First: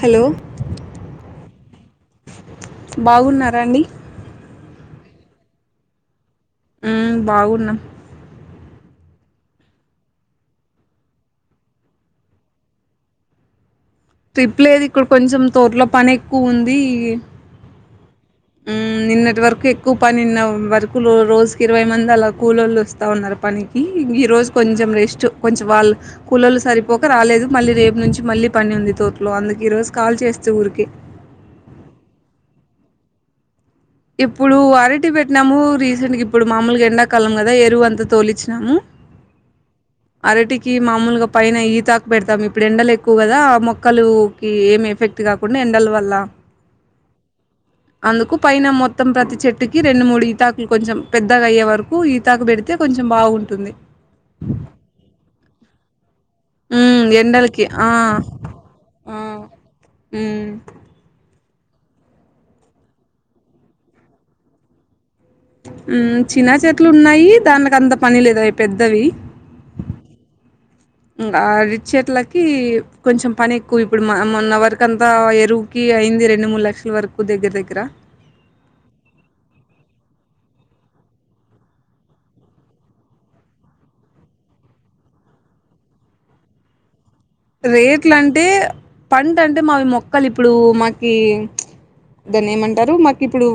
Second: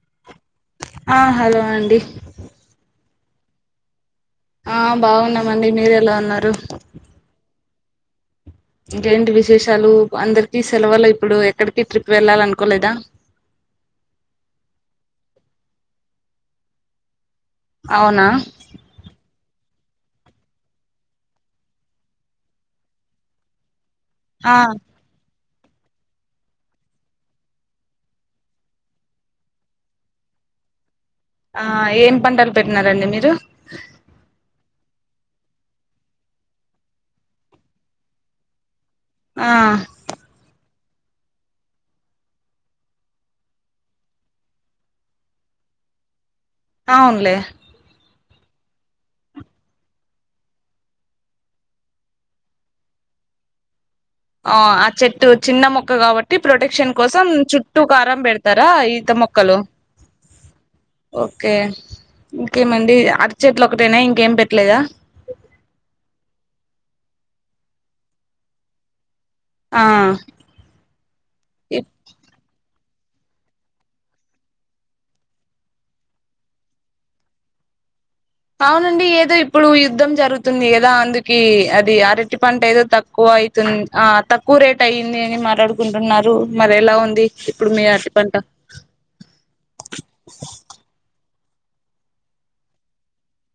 Hello ఆహ్ hello అండి బాగున్నార అండి ఆహ్ బాగున్నామండి మీరు ఎలా ఉన్నారు హామ్ బాగున్నాం ఇంకేంటి విశేషాలు అందరికి సెలవులు ఇప్పుడు ఎక్కడికి ట్రిప్ వెళ్ళాల అనుకోలేదా ట్రిప్ లేదు ఇక్కడ కొంచెం తోటలో పని ఎక్కువ ఉంది అవునా ఉమ్ నిన్నటి వరకు ఎక్కువ పనిన్న వరకు రోజుకి ఇరవై మంది అలా కూలోళ్లు వస్త ఉన్నారు పని ఈ ఈరోజు ఆ కొంచెం రెస్ట్. కొంచెం వాళ్ళు కులోళ్లు సరిపోక రాలేదు మళ్ళీ రేపు నుంచి మళ్ళీ పని ఉంది తోటలో అందుకే ఈరోజు కాల్ చేస్తే ఊరికే. ఆ ఏం పంటలు పెట్టినారండి మీరు ఇప్పుడు అరటి పెట్టినాము రీసెంట్గా ఇప్పుడు మామూలుగా ఎండకాలం కదా ఎరువు అంతా తోలిచ్చినాము. ఆహ్ కి మామూలుగా పైన ఈతాకు పెడతాం ఇప్పుడు ఎండలు ఎక్కువ కదా ఆహ్ మొక్కలుకి ఏం ఎఫెక్ట్ కాకుండా ఎండల్ వల్ల. అవునులే అందుకు పైన మొత్తం ప్రతి చెట్టుకి రెండు మూడు ఈతాకులు కొంచెం పెద్దగా అయ్యే వరకు ఈతాకు పెడితే కొంచెం బాగుంటుంది. ఆ ఆ చెట్టు చిన్న మొక్క ఒక కావట్టి టి ప్రొటెక్షన్ ఉమ్ కోసం ఎండలకి చుట్టూ ఆ కారం పెడతారా ఈత ఆ మొక్కలుే ఉమ్ ఓకే ఇంకేమండి అరచట్లు ఒకటైనా ఇంకేం పెట్టలేదా హమ్ చిన్నా చెట్లు ఉన్నాయి దానిక అంత పని లేదు అవి పెద్దవి ఆ ఇంకా రి ఇప్ చెట్లకి కొంచెం పని ఎక్కువ ఇప్పుడు మొన్న వరకు అంతా ఎరువుకి అయింది రెండు మూడు లక్షల వరకు దగ్గర దగ్గర అవునండి ఏదో ఇప్పుడు యుద్ధం జరుగుతుంది కదా అందుకి అది అరటి పంట ఏదో తక్కువ అవుతుంది ఆ తక్కువ రేట్ అయ్యింది అని మాట్లాడుకుంటున్నారు మరేలా ఉంది ఇప్పుడు మీ అరటి రేట్లు పంట అంటే పంట అంటే మావి మొక్కలు ఇప్పుడు మాకి దాన్ని ఏమంటారు మాకు ఇప్పుడు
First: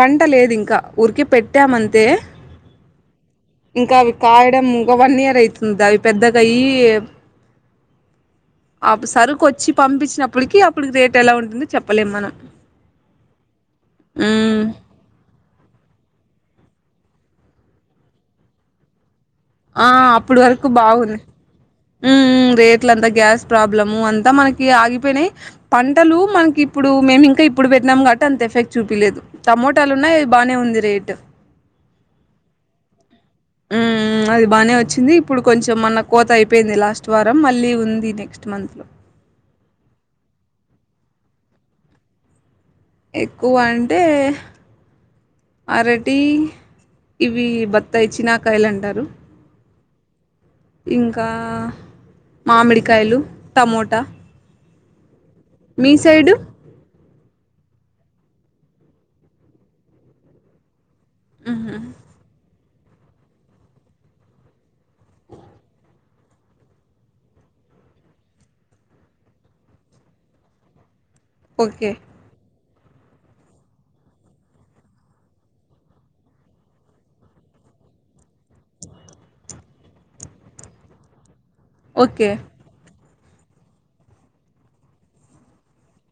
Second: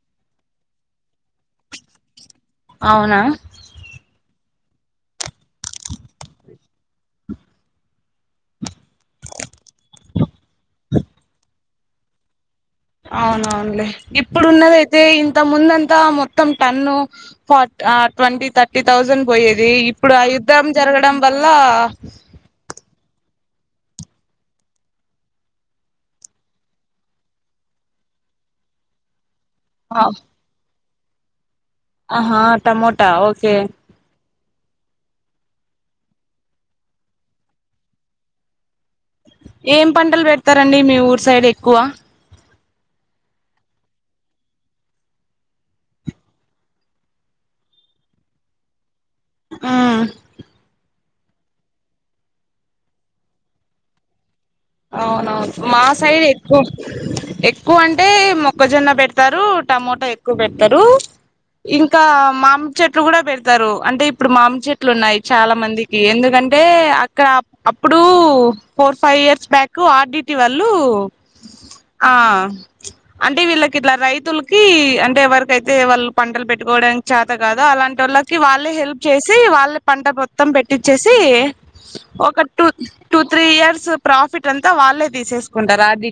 పంట లేదు ఇంకా ఊరికిే పెట్టామంతే అవునా ఇంకా అవి కాయడం ఒక వన్ ఇయర్ అవుతుంది అవి పెద్దగయ్యి సరుకు వచ్చి పంపించినప్పటికి అప్పటికి రేట్ ఎలా ఉంటుందో చెప్పలేము మనం అవునవునులే ఉమ్ ఇప్పుడున్నదైతే ఇంత ముందుంత మొత్తం టెన్ ఫ ట్వంటీ థర్టీ థౌసండ్ ఆ అప్పుడు వరకు బాగుంది వల్ల రేట్లంతా గ్యాస్ ప్రాబ్లము అంతా మనకి ఆగిపోయినాయి పంటలు మనకి ఇప్పుడు మేము ఇంకా ఇప్పుడు పెట్టినాము కాబట్టి అంత ఎఫెక్ట్ చూపలేదు టమోటాలు ఆ ఉన్నాది బానే ఉంది రేట్ అట్ ఆహా టమోటా ట్టా ఓకే హ్మ్. అది బాగానే వచ్చింది ఇప్పుడు కొంచెం మన కోత అయిపోయింది లాస్ట్ వారం మళ్ళీ ఉంది నెక్స్ట్ మంత్ లో ఏం పంటలు పెడతారండి మీ ఊరు సైడ్ ఎక్కువ ఎక్కువ అంటే అరటి ఇవి బత్తాయి చినాకాయలు అంటారు ఆ ఇంకా మామిడికాయలు టమోటా అ మా మీ సైడ్ సైడు? ఎక్కువ ఎక్కువ అంటే మొక్కజొన్న పెడతారు టమోటా ఎక్కువ పెడతారు ఇంకా మాం చెట్లు కూడా పెడతారు అంటే ఇప్పుడు మామి చెట్లు ఉన్నాయి చాలా మందికి ఎందుకంటే అక్కడ అప్పుడు ఫోర్ ఫైవ్ ఇయర్స్ బ్యాకు ఆర్డిటీ వాళ్ళు ఓకే. ఆ అంటే వీళ్ళకి ఇట్లా రైతులకి అంటే ఎవరికైతే వాళ్ళు పంటలు పెట్టుకోవడానికి చాత కాదు అలాంటి వాళ్ళకి వాళ్ళే హెల్ప్ చేసి వాళ్ళ పంట మొత్తం పెట్టిచ్చేసి ఓకే. ఒక టటు టూ త్రీ ఇయర్స్ ప్రాఫిట్ అంతా వాళ్ళే తీసేసుకుంటారు అది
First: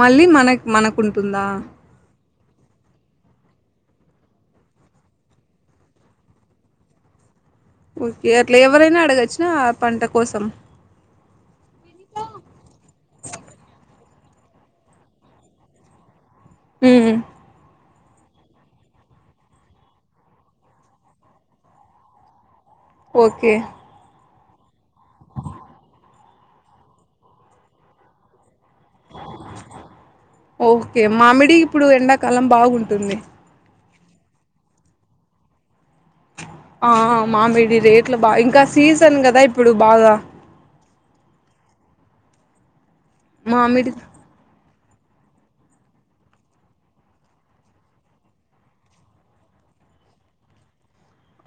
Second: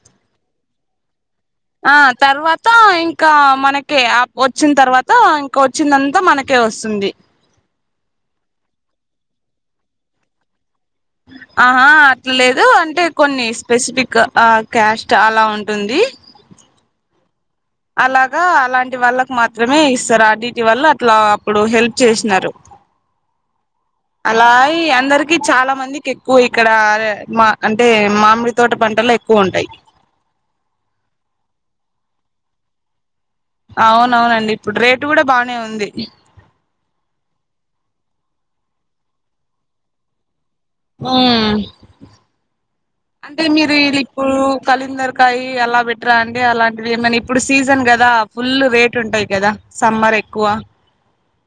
మళ్ళీ మన మనకుంటుందా ఆ తర్వాత ఇంకా మనకే ఆ వచ్చిన తర్వాత ఇంకొచ్చిందంతా మనకే వస్తుంది ఓకే అట్లా ఎవరైనా అడగొచ్చినా ఆ పంట కోసం ఆహా అట్లేదు అంటే కొన్ని స్పెసిఫిక్ ఆ క్యాస్ట్ అలా ఉంటుంది మ్మ్ హు అలాగా అలాంటి వాళ్ళకు మాత్రమే ఇస్తారు ఆర్ డీటి వాళ్ళు అట్లా అప్పుడు హెల్ప్ చేసినారు ఓకే అలా [unintelligible] అందరికి చాలా మందికి క్కు ఇక్కడ మా అంటే మామిృతి ఓకే మామిడి ఇప్పుడు ఎండాకాలం బాగుంటుంది అవునవునండి ఇప్పుడు రేటు కూడా బానే ఉంది ఆ మామిడి రేట్లు బాగా ఇంకా సీజన్ కదా ఇప్పుడు బాగా ఆ అంటే మీరు మామిడి ఇలా ఇప్పుడు కలుందర్ కాయి అలా బెట్రా అండి అలాంటివి ఏమనా ఇప్పుడు సీజన్ కదా ఫుల్ రేట్ ఉంటాయి కదా సమ్మర్ ఎక్కువ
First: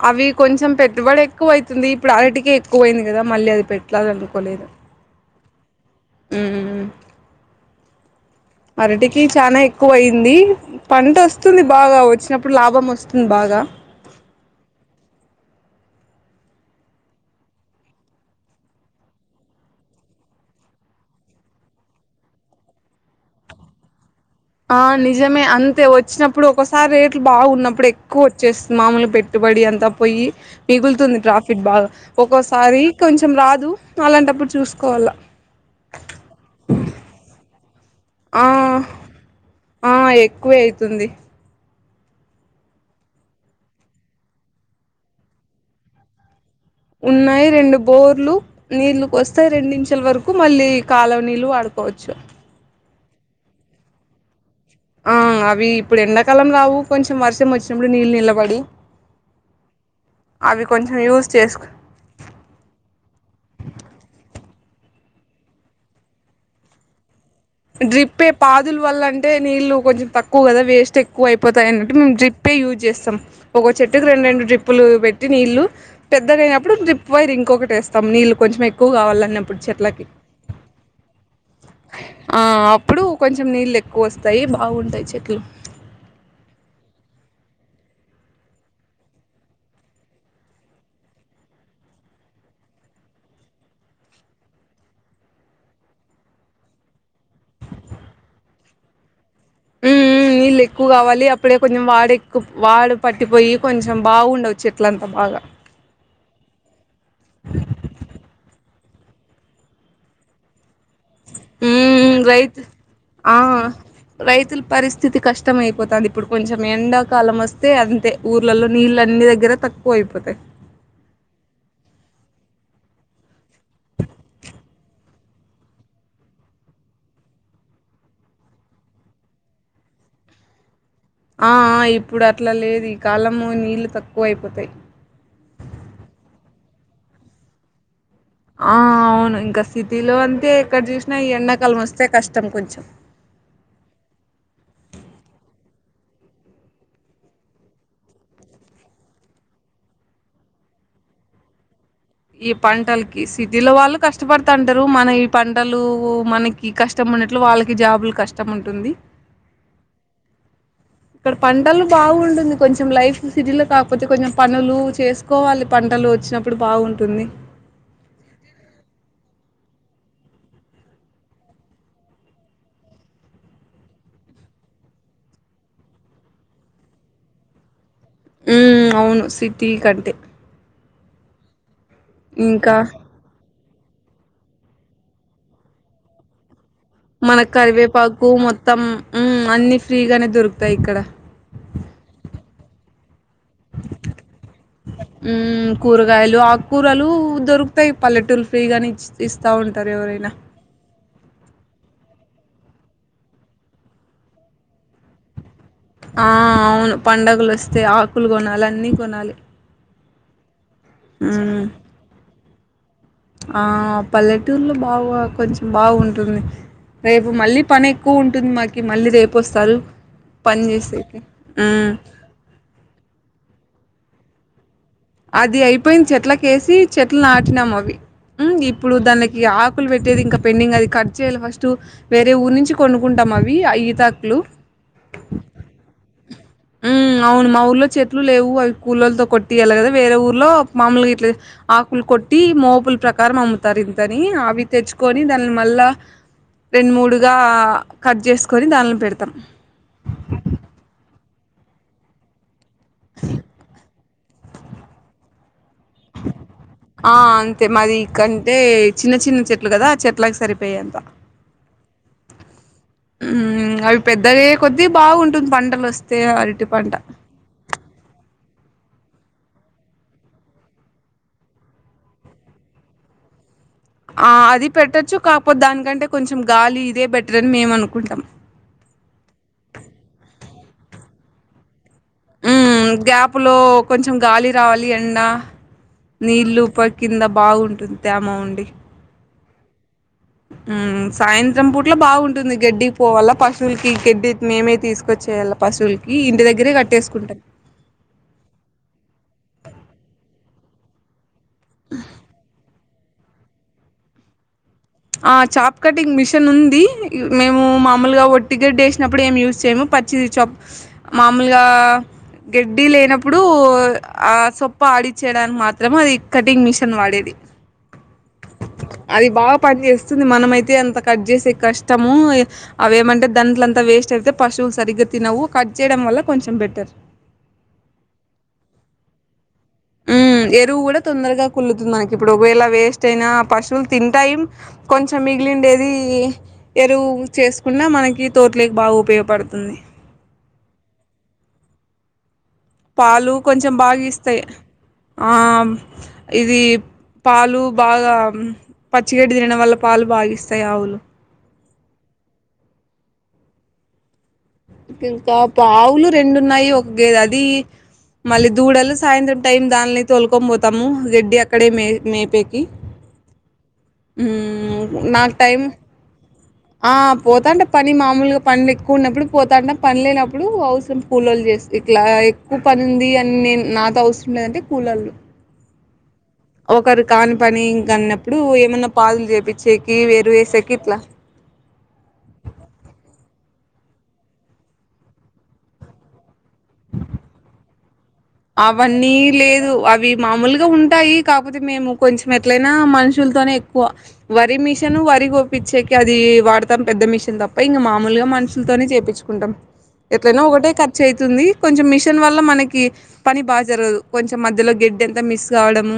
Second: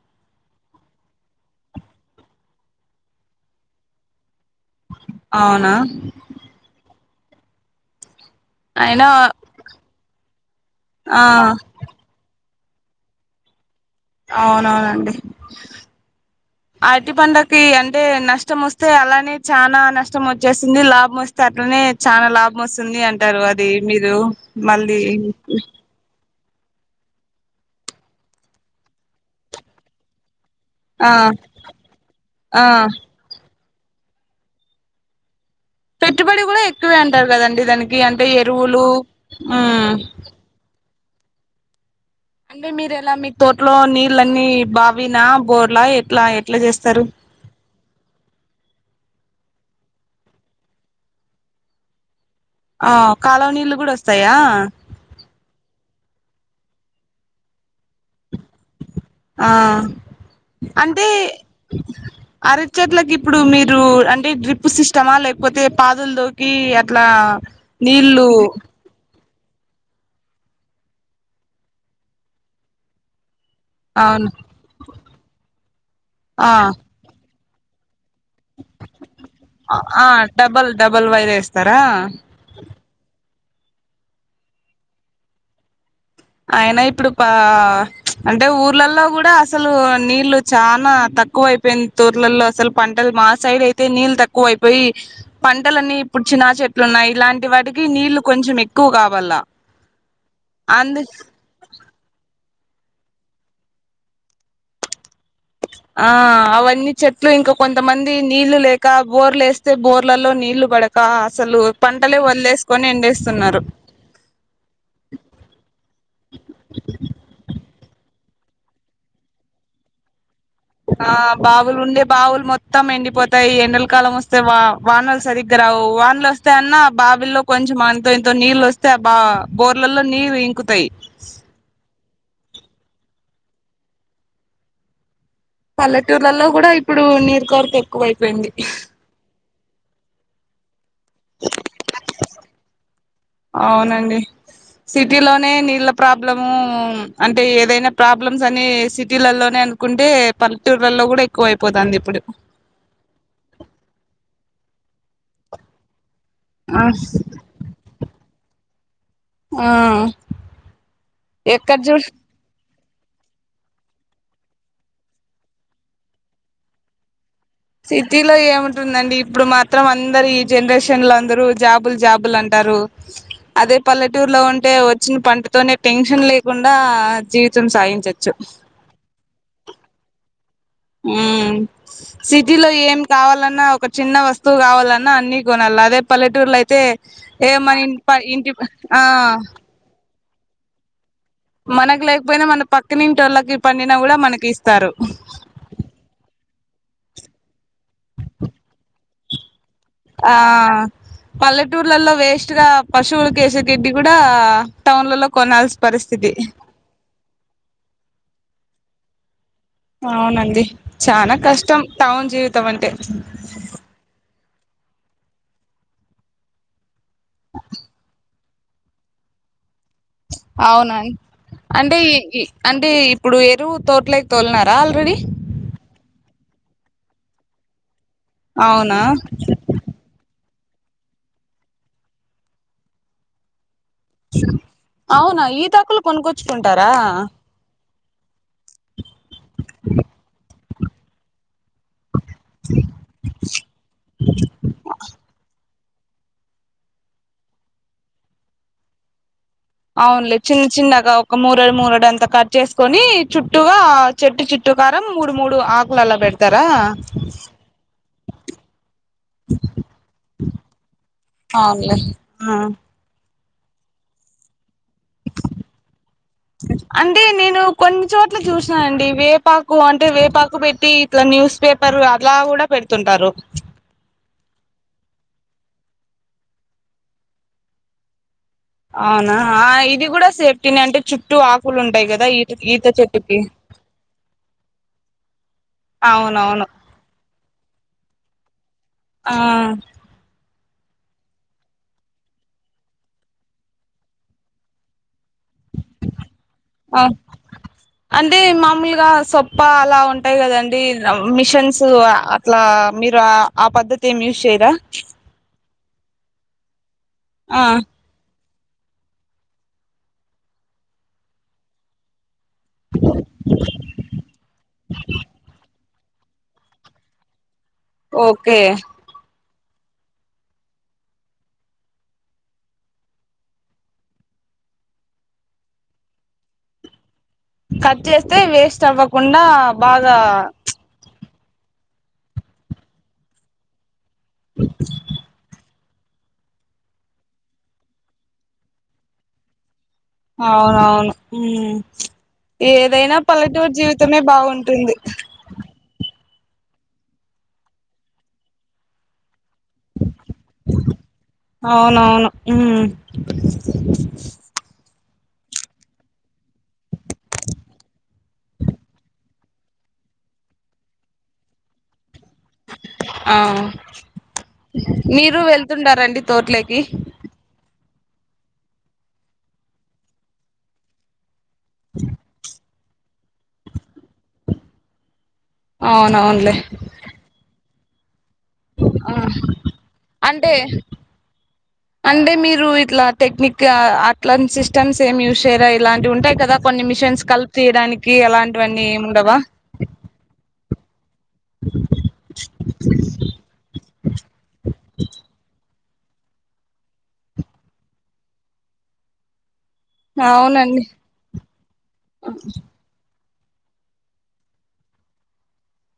అవి కొంచెం పెట్టుబడు ఎక్కువ అవుతుంది ఇప్పుడు అరటికే ఎక్కువ అయింది కదా మళ్ళీ అది పెట్టాల అనుకోలేదు అవునా ఉమ్ అయినా అరటికి చనా ఎక్కువ అయింది పంట ఆ వస్తుంది బాగా వచ్చిన ఇప్పుడు లాభం వస్తుంది బాగా అవునవునండి అరటి పండకి అంటే నష్టం వస్తే అలానే చానా నష్టం వచ్చేస్తుంది లాభం వస్తే అట్లనే చనా లాభం వస్తుంది అంటారు అది మీరు ఆ మళ్ళీ నిజమే అంతే వచ్చిన ఇప్పుడు ఒకసారి రేట్లు బాగున్నప్పుడు ఎక్కువ వచ్చేస్తుంది మామూలు పెట్టుబడి అంతా పోయి ఆ మిగులుతుంది ప్రాఫిట్ బాగా ఆ ఒక్కోసారి కొంచెం రాదు అలాంటప్పుడు చూసుకోవల్ల పెట్టుబడి కూడా ఎక్కువే అంటారు కదండి దానికి గీయి అంటే ఆ ఎరువులు ఆ ఉంది అంటే మీరు ఎలా మీ తోటలో నీళ్లన్నీ బావిన బోర్లా ఎట్లా ఎ ఉన్నాయి రెండు బోర్లు నీళ్లుక వస్తా వస్తే రెండు నిమిషాలు వరకు మళ్ళీ కాలనీలు వాడుకోవచ్చు ఆ కాలవ నీళ్ళ కూడా వస్తాయా ఆ అవి ఇప్పుడు ఎండాకాలం రావు కొంచెం వర్షం వచ్చి ఆ అవి కొంచెం అంటే యూస్ చేసుకో అరచట్లలకు ఇప్పుడు మీరు అంటే డ్రిప్ ఉప్పు సిష్టమా లేకపోతే పాదుల్ తోకి అట్లా డ్రిప్పే నీళ్ళు పాదుల వల్లం అంటే నీళ్ళు కొంచం తక్కువ కద వేస్ట్ ఎక్కువ అయిపోతాయి అన్నట్టు మేము డ్రిప్పె యూజ్ చేస్తాం ఒక చెట్టుకి రెం అవును రెండు డ్రిప్పులు పెట్టి నీళ్లు పెద్దగా అయినప్పుడు డ్రిప్ వైర్ ఇంక్ ఇంకొకటేస్తా [inaudible] ఆ [inaudible] ఆ డబల్ డబల్ వైర్ వేస్తారా ఆ ఆ అప్పుడు [inaudible] కొంచెం నీళ్ళు ఎక్కువ వస్తాయి, బాగుంటాయి చెట్లు. అయినా ఇప్పుడు పా అంటే, ఊర్లలో కూడా అసలు నీళ్లు చాలా తక్కువ తక్కువైపోయింది. తోర్లలో అసలు పంటలు, మా సైడ్ అయితే నీళ్ళు తక్కువ అయిపోయి పంటలన్నీ ఇప్పుడు చినా చెట్లు ఉన్నాయి. ఇలాంటి వాటికి నీళ్లు కొంచెం ఎక్కువ కావాల. ఉ ఉ నీళ్ళు ఎక్కువ అందు కావాలి. ఇప్పుడే కొంచం వాడు ఎక్కు వాడు పట్టిపోయి కొంచెం బాగుండవు. చెట్లంతా బాగా ఆ అవన్నీ చెట్లు ఇంకా, కొంతమంది నీళ్లు లేక, బోర్లు వేస్తే బోర్లలో నీళ్లు పడక అసలు హ పంటలే రైతు వదిలేసుకొని ఆ ఎండేస్తున్నారు రైతుల పరిస్థితి కష్టం అయిపోతుంది. ఇప్పుడు కొంచెం ఎండాకాలం వస్తే అంతే ఊర్లలో నీళ్ళ అన్ని దగ్గర తక్కువ అయిపోతాయి ఆ బావులు ఉండే బావులు మొత్తం ఎండిపోతాయి ఎండల కాలం వస్తే వా వానలు సరిగ్గా రావు వానలు వస్తే అన్నా బావిల్లో కొంచెం అంత ఇంతో నీళ్లు వస్తే ఆ బా బోర్లలో నీళ్లు ఇంకుతాయి ఆ ఆ ఇప్పుడు అట్లా లేదు ఈ కాలము నీళ్ళు తక్కువ అయిపోతాయి పల్లెటూర్లలో కూడా ఇప్పుడు నీటి కొరత ఎక్కువైపోయింది ఆ అవును ఇంకా సిటీలో అంటే ఎక్కడ చూసి నా ఎండాకాలం వస్తే కష్టం కొంచెం అవునండి సిటీలోనే నీళ్ళ ప్రాబ్లము అంటే ఏదైనా ప్రాబ్లమ్స్ అన్ని సిటీలల్లోనే అనుకుంటే పల్లెటూర్లలో కూడా ఎక్కువ అయిపోతాంది ఈ పంటలకి సిటీలో వాళ్ళు కష్టపడుత తంటరు మన ఈ పంటలు మనకి ఆ కష్టం ఉన్నట్లు వాళ్ళకి జాబులు కష్టం ఉంటుంది ఆ ఇక్కడ ఎక్కడ పంటలు చూడు బాగుంటుంది కొంచెం లైఫ్ సిటీలో కాకపోతే కొంచెం పనులు చేసుకోవాలి పంటలు వచ్చినప్పుడు బాగుంటుంది సిటీలో ఏముంటుందండి ఇప్పుడు మాత్రం అందరు ఈ జనరేషన్ లో అందరు జాబులు జాబులు అంటారు అదే పల్లెటూరులో ఉంటే వచ్చిన పంటతోనే టెన్షన్ లేకుండా జీవితం సాగించచ్చు ఉ అవును సిటీ కంటే ఉ సిటీ లో ఇంకా ఏం కావాలన్నా ఒక చిన్న వస్తువు కావాలన్నా అన్ని కొనాలి అదే పల్లెటూరులో అయితే మన ఏ ఇ కరివేపాకు ఇంటి మొత్తం ఆ ఉ అన్ని ఫ్రీగానే దొరుకుతాయి ఇక్కడ మనకి లేకపోయినా మన పక్ నింటోళ్ల పండిన కూడా మనకి ఇస్తారు కూరలు దొరుకుతాయి పల్లెటూలు ఫ్రీ గానే ఇస్తా ఉ ఆ పల్లెటూర్లలో వేస్ట్ గా పశువులు కేసే తిండి కూడా టౌన్ లో కొనాల్సింది ఆ అవును పండగలోస్తే ఆకులు కొనాలి అన్నీ కొనాలి అవునండి చానా ఉమ్ కష్టం టౌన్ జీవిత తవ్వంటే ఆ పల్లెటూర్లో బావు కొంచెం బాగుంటుంది రేపు మళ్ళీ పని ఎక్కువ ఉం పుట్టుందిమాకి మళ్ళీ రేపొస్తారు అవునాం అంటే అంటే ఇప్పుడు ఎరువు తోట్లేకి తోల్నారు అది అయిపోయింది చెట్లకేసి చెట్లు నాటినాము అవి ఇప్పుడు అవునా దానికి ఆకులు పెట్టేది ఇంకా పెండింగ్ అది ఖర్చ చేయాలి ఫస్ట్ వేరే ఊరు నుంచి కొనుక్కుంటాం అవి అయి [inaudible] అవునా ఈతాకులు కొన్కు మ్ అవును మా ఊర్లో చే లు లేవు అవి కూలోలుతో కొట్టియాలి కదా వేరే ఊరిలో మామూలుగా కొట్టియ్యల్ల కదా వేరే ఊర్లో మాములుగా ఇట్లా ఆకులు కొట్టి మోపుల ప్రకారం అమ్ముతారు ఇంతని అవి తెచ్చుకొని దాని మళ్ళా రెండు మూడుగా కట్ చేసుకొని దానిలో పెడతాం మూరడు మూరడు అంతా కట్ చేసుకొని చుట్టుగా చెట్టు చుట్టుకారం మూడు మూడు ఆకులలా పెడుతుంది ఆ అంతే మాది కంటే చిన్న చిన్న చెట్లు కదా చెట్లకి సరిపోయే అంత అవునులే ఆ హమ్ అవి పెద్దగయ్యేకొద్ది ఇది బాగుంటుంది పంటలు వస్తే అరటి పంట అంటే నేను కొన్ని చోట్ల చూసినానండి వేపాకు అంటే వేపాకు పెట్టి ఇట్లా న్యూస్ పేపర్ అలా కూడా పెడుతుంటారు ఆ అది పెట్టొచ్చు కాకపోతే దానికంటే కొంచెం గాలి ఇదే బెటర్ అని మేము అనుకుంటాం అవునా ఇది కూడా సేఫ్ తిని అంటే చుట్టూ ఆకులు ఉం మ్ గ్యాప్ లో కొంచెం గాలి రావాలి ఎండ నీళ్లు అవునవును ప కింద బాగుంటుంది తేమ ఉండి ఆ హ్మ్ సాయంత్రం పూట్ల బాగుంటుంది గడ్డికి పోవల్ల పశువులకి గడ్డి మేమే తీసుకొచ్చ ఆ అంటే మామూలుగా సొప్ప అలా ఉంట్ టయ్ కదండి మిషన్స్ అట్లా మీరు ఆ పద్ధతి ఏమి యూజ్ చేయరా ఆ చాప్ కటింగ్ మిషన్ ఉంది ఇవ్ ఆ మేము మామూలుగా ఒట్ టిగెట్ వేసినప్పుడు ఏం యూస్ చేయము పచ్చిది చాప్ మామూలుగా గడ్డి లేనప్పుడు ఆ సొప్ప ఆడిచ్చయడానికి మాత్ త్రము అది కటింగ్ మిషన్ వాడేది ఓకే అది బాగా పని చేేస్తుంది మనమ అయితే అంత కట్ చేసేకి కష్టము అవేమంటే దాంట్లంత వేస్ట్ అయితే పశువులు సరిగ్గా తినవు కట్ చేయడం వల్ల కొంచెం బెటర్ కట్ చేస్తే వేస్ట్ అవ్వకుండా ఉ బాగా ఎరువు కూడా తొందరగా కుల్లుతుంది మనకి ఇప్పుడు ఒకవేళ వేస్ట్ అయినా పశుల తింటాయి కొంచెం మిగిలిండేది ఎరువు చేసుకున్నా మనకి తోట్ లేకి బాగా ఉపయోగపడుతుంది అవునవును హ్మ్ ఏదైనా పాలు కొంచెం పల్లెటూరి బాగా జీవితమే ఇస్తాయి బాగుంటుంది ఆ ఇది పాలు బాగా పచ్చి గడ్డి తినడం వల్ల పాలు బాగా ఇస్తాయి ఆవులు అవునవును హుం ఇంకా పావులు రెండున్నాయి ఒక గేద అది మళ్ళీ దూడలు సాయంత్రం టైం దాన్లీ తొలుకొని పోతాము గడ్డి అక్కడే మే మేపేకి ఆ నాకు మీరు టైమ్ వెళ్తుంటారండి తోట్లోకి ఆ పోతాంటే పని మామూలుగా పనులు ఎక్కువ ఉన్నప్పుడు పోతాంట పని లేనప్పుడు అవసున్ పూల్లోల్లు చేస్త్ ఇట్ల ఏకు పనింది అని నేను నాతో అవసరండేదంటే కుళ్ళోల్ అ ఒకరు కాని పని గన్నప్ ఇప్పుడు ఏమన్నా ఆ పాల్ చేయిచ్చేకి వేరు అంటే వేసాకి ఇట్లా అంటే మీరు ఇట్లా టెక్నిక్ అట్లా సిస్టమ్స్ ఏం యూస్ చేయరా ఇలాంటివి ఉంటాయి కదా కొన్ని మిషన్స్ కల్ప్ తీయడానిక్ అవన్నీ లేదు అవి మామూలుగా ఉం ఈ కాకపోతే మేము కొంచెం ఎట్లైనా మనుషులతోనే వ వరి మిషను వరి కొపిచ్చేకి ఇగ అది వాడతాం పెద్ద మిషన్ తప్ప ఇంకా మామూలుగా మనుషులతోనే చేయిపించుకుంటాం ఎట్లయినా ఒకటే అవునండి ఖర్చు అవుతుంది కొంచెం మిషన్ వల్ల మనకి పని బాగా జరగదు కొంచెం మధ్యలో గెడ్డి ఎంతా మిస్ కావడము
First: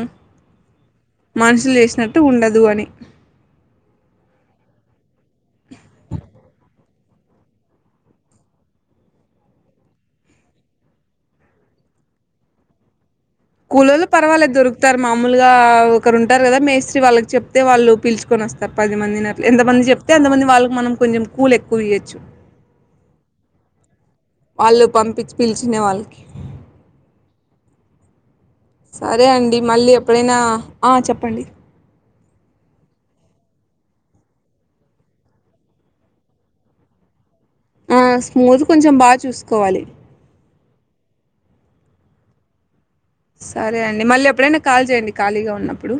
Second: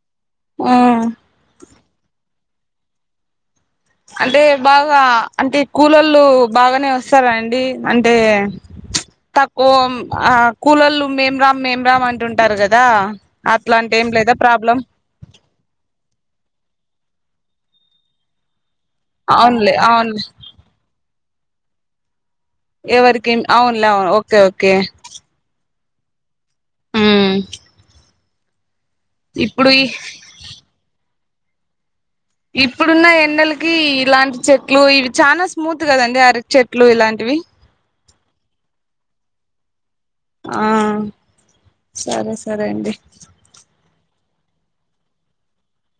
ఆ మనుసులిస్ట్ వినట్టు ఉండదు అని అంటే బాగా అంటే కులోలు బాగానే వస్తారా అండి అంటే తక్కువ ఆ కూలోలు మేం రామ్ మేమ్రామ్ అంటుంటారు కదా అట్లాంటి కూలోలు ఏం లేదా పర్వాలేదు ప్రాబ్లం దొరుకుతారు మామూలుగా ఒకరు ఉంటారు కదా మేస్త్రి వాళ్ళకి చెప్తే వాళ్ళు పిలుచుకొని వస్తారు సార్ పది మందిట్లు ఎంత అవునులే మంది చెప్తే అవునులే అంత మంది వాళ్ళకి మనం కొంచెం కుళ్లు ఎక్కువయచ్చు ఎవరికి అవునులే అవును ఓకే ఓకే వాళ్ళు పంపిచి పిలిచి చెనేవాలకి ఉ సరే అండి మళ్ళీ ఎప్పుడైనా ఆ చెప్ప పండి ఇప్పుడున్న ఎండలకి ఇలాంటి చెట్లు ఇవి చాలా స్మూత్ కదండి అరటీ చెట్లు ఇలాంటివి ఆ స్మూత్ కొంచెం బాగా చూసుకోవాలి ఆ సరే సరే అండి సరే అండి మళ్ళీ ఎప్పుడైనా కాల్ చేయండి ఖాళీగా ఉన్నప్పుడు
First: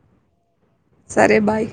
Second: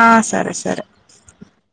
ఆ సరే సరే సరే బాయ్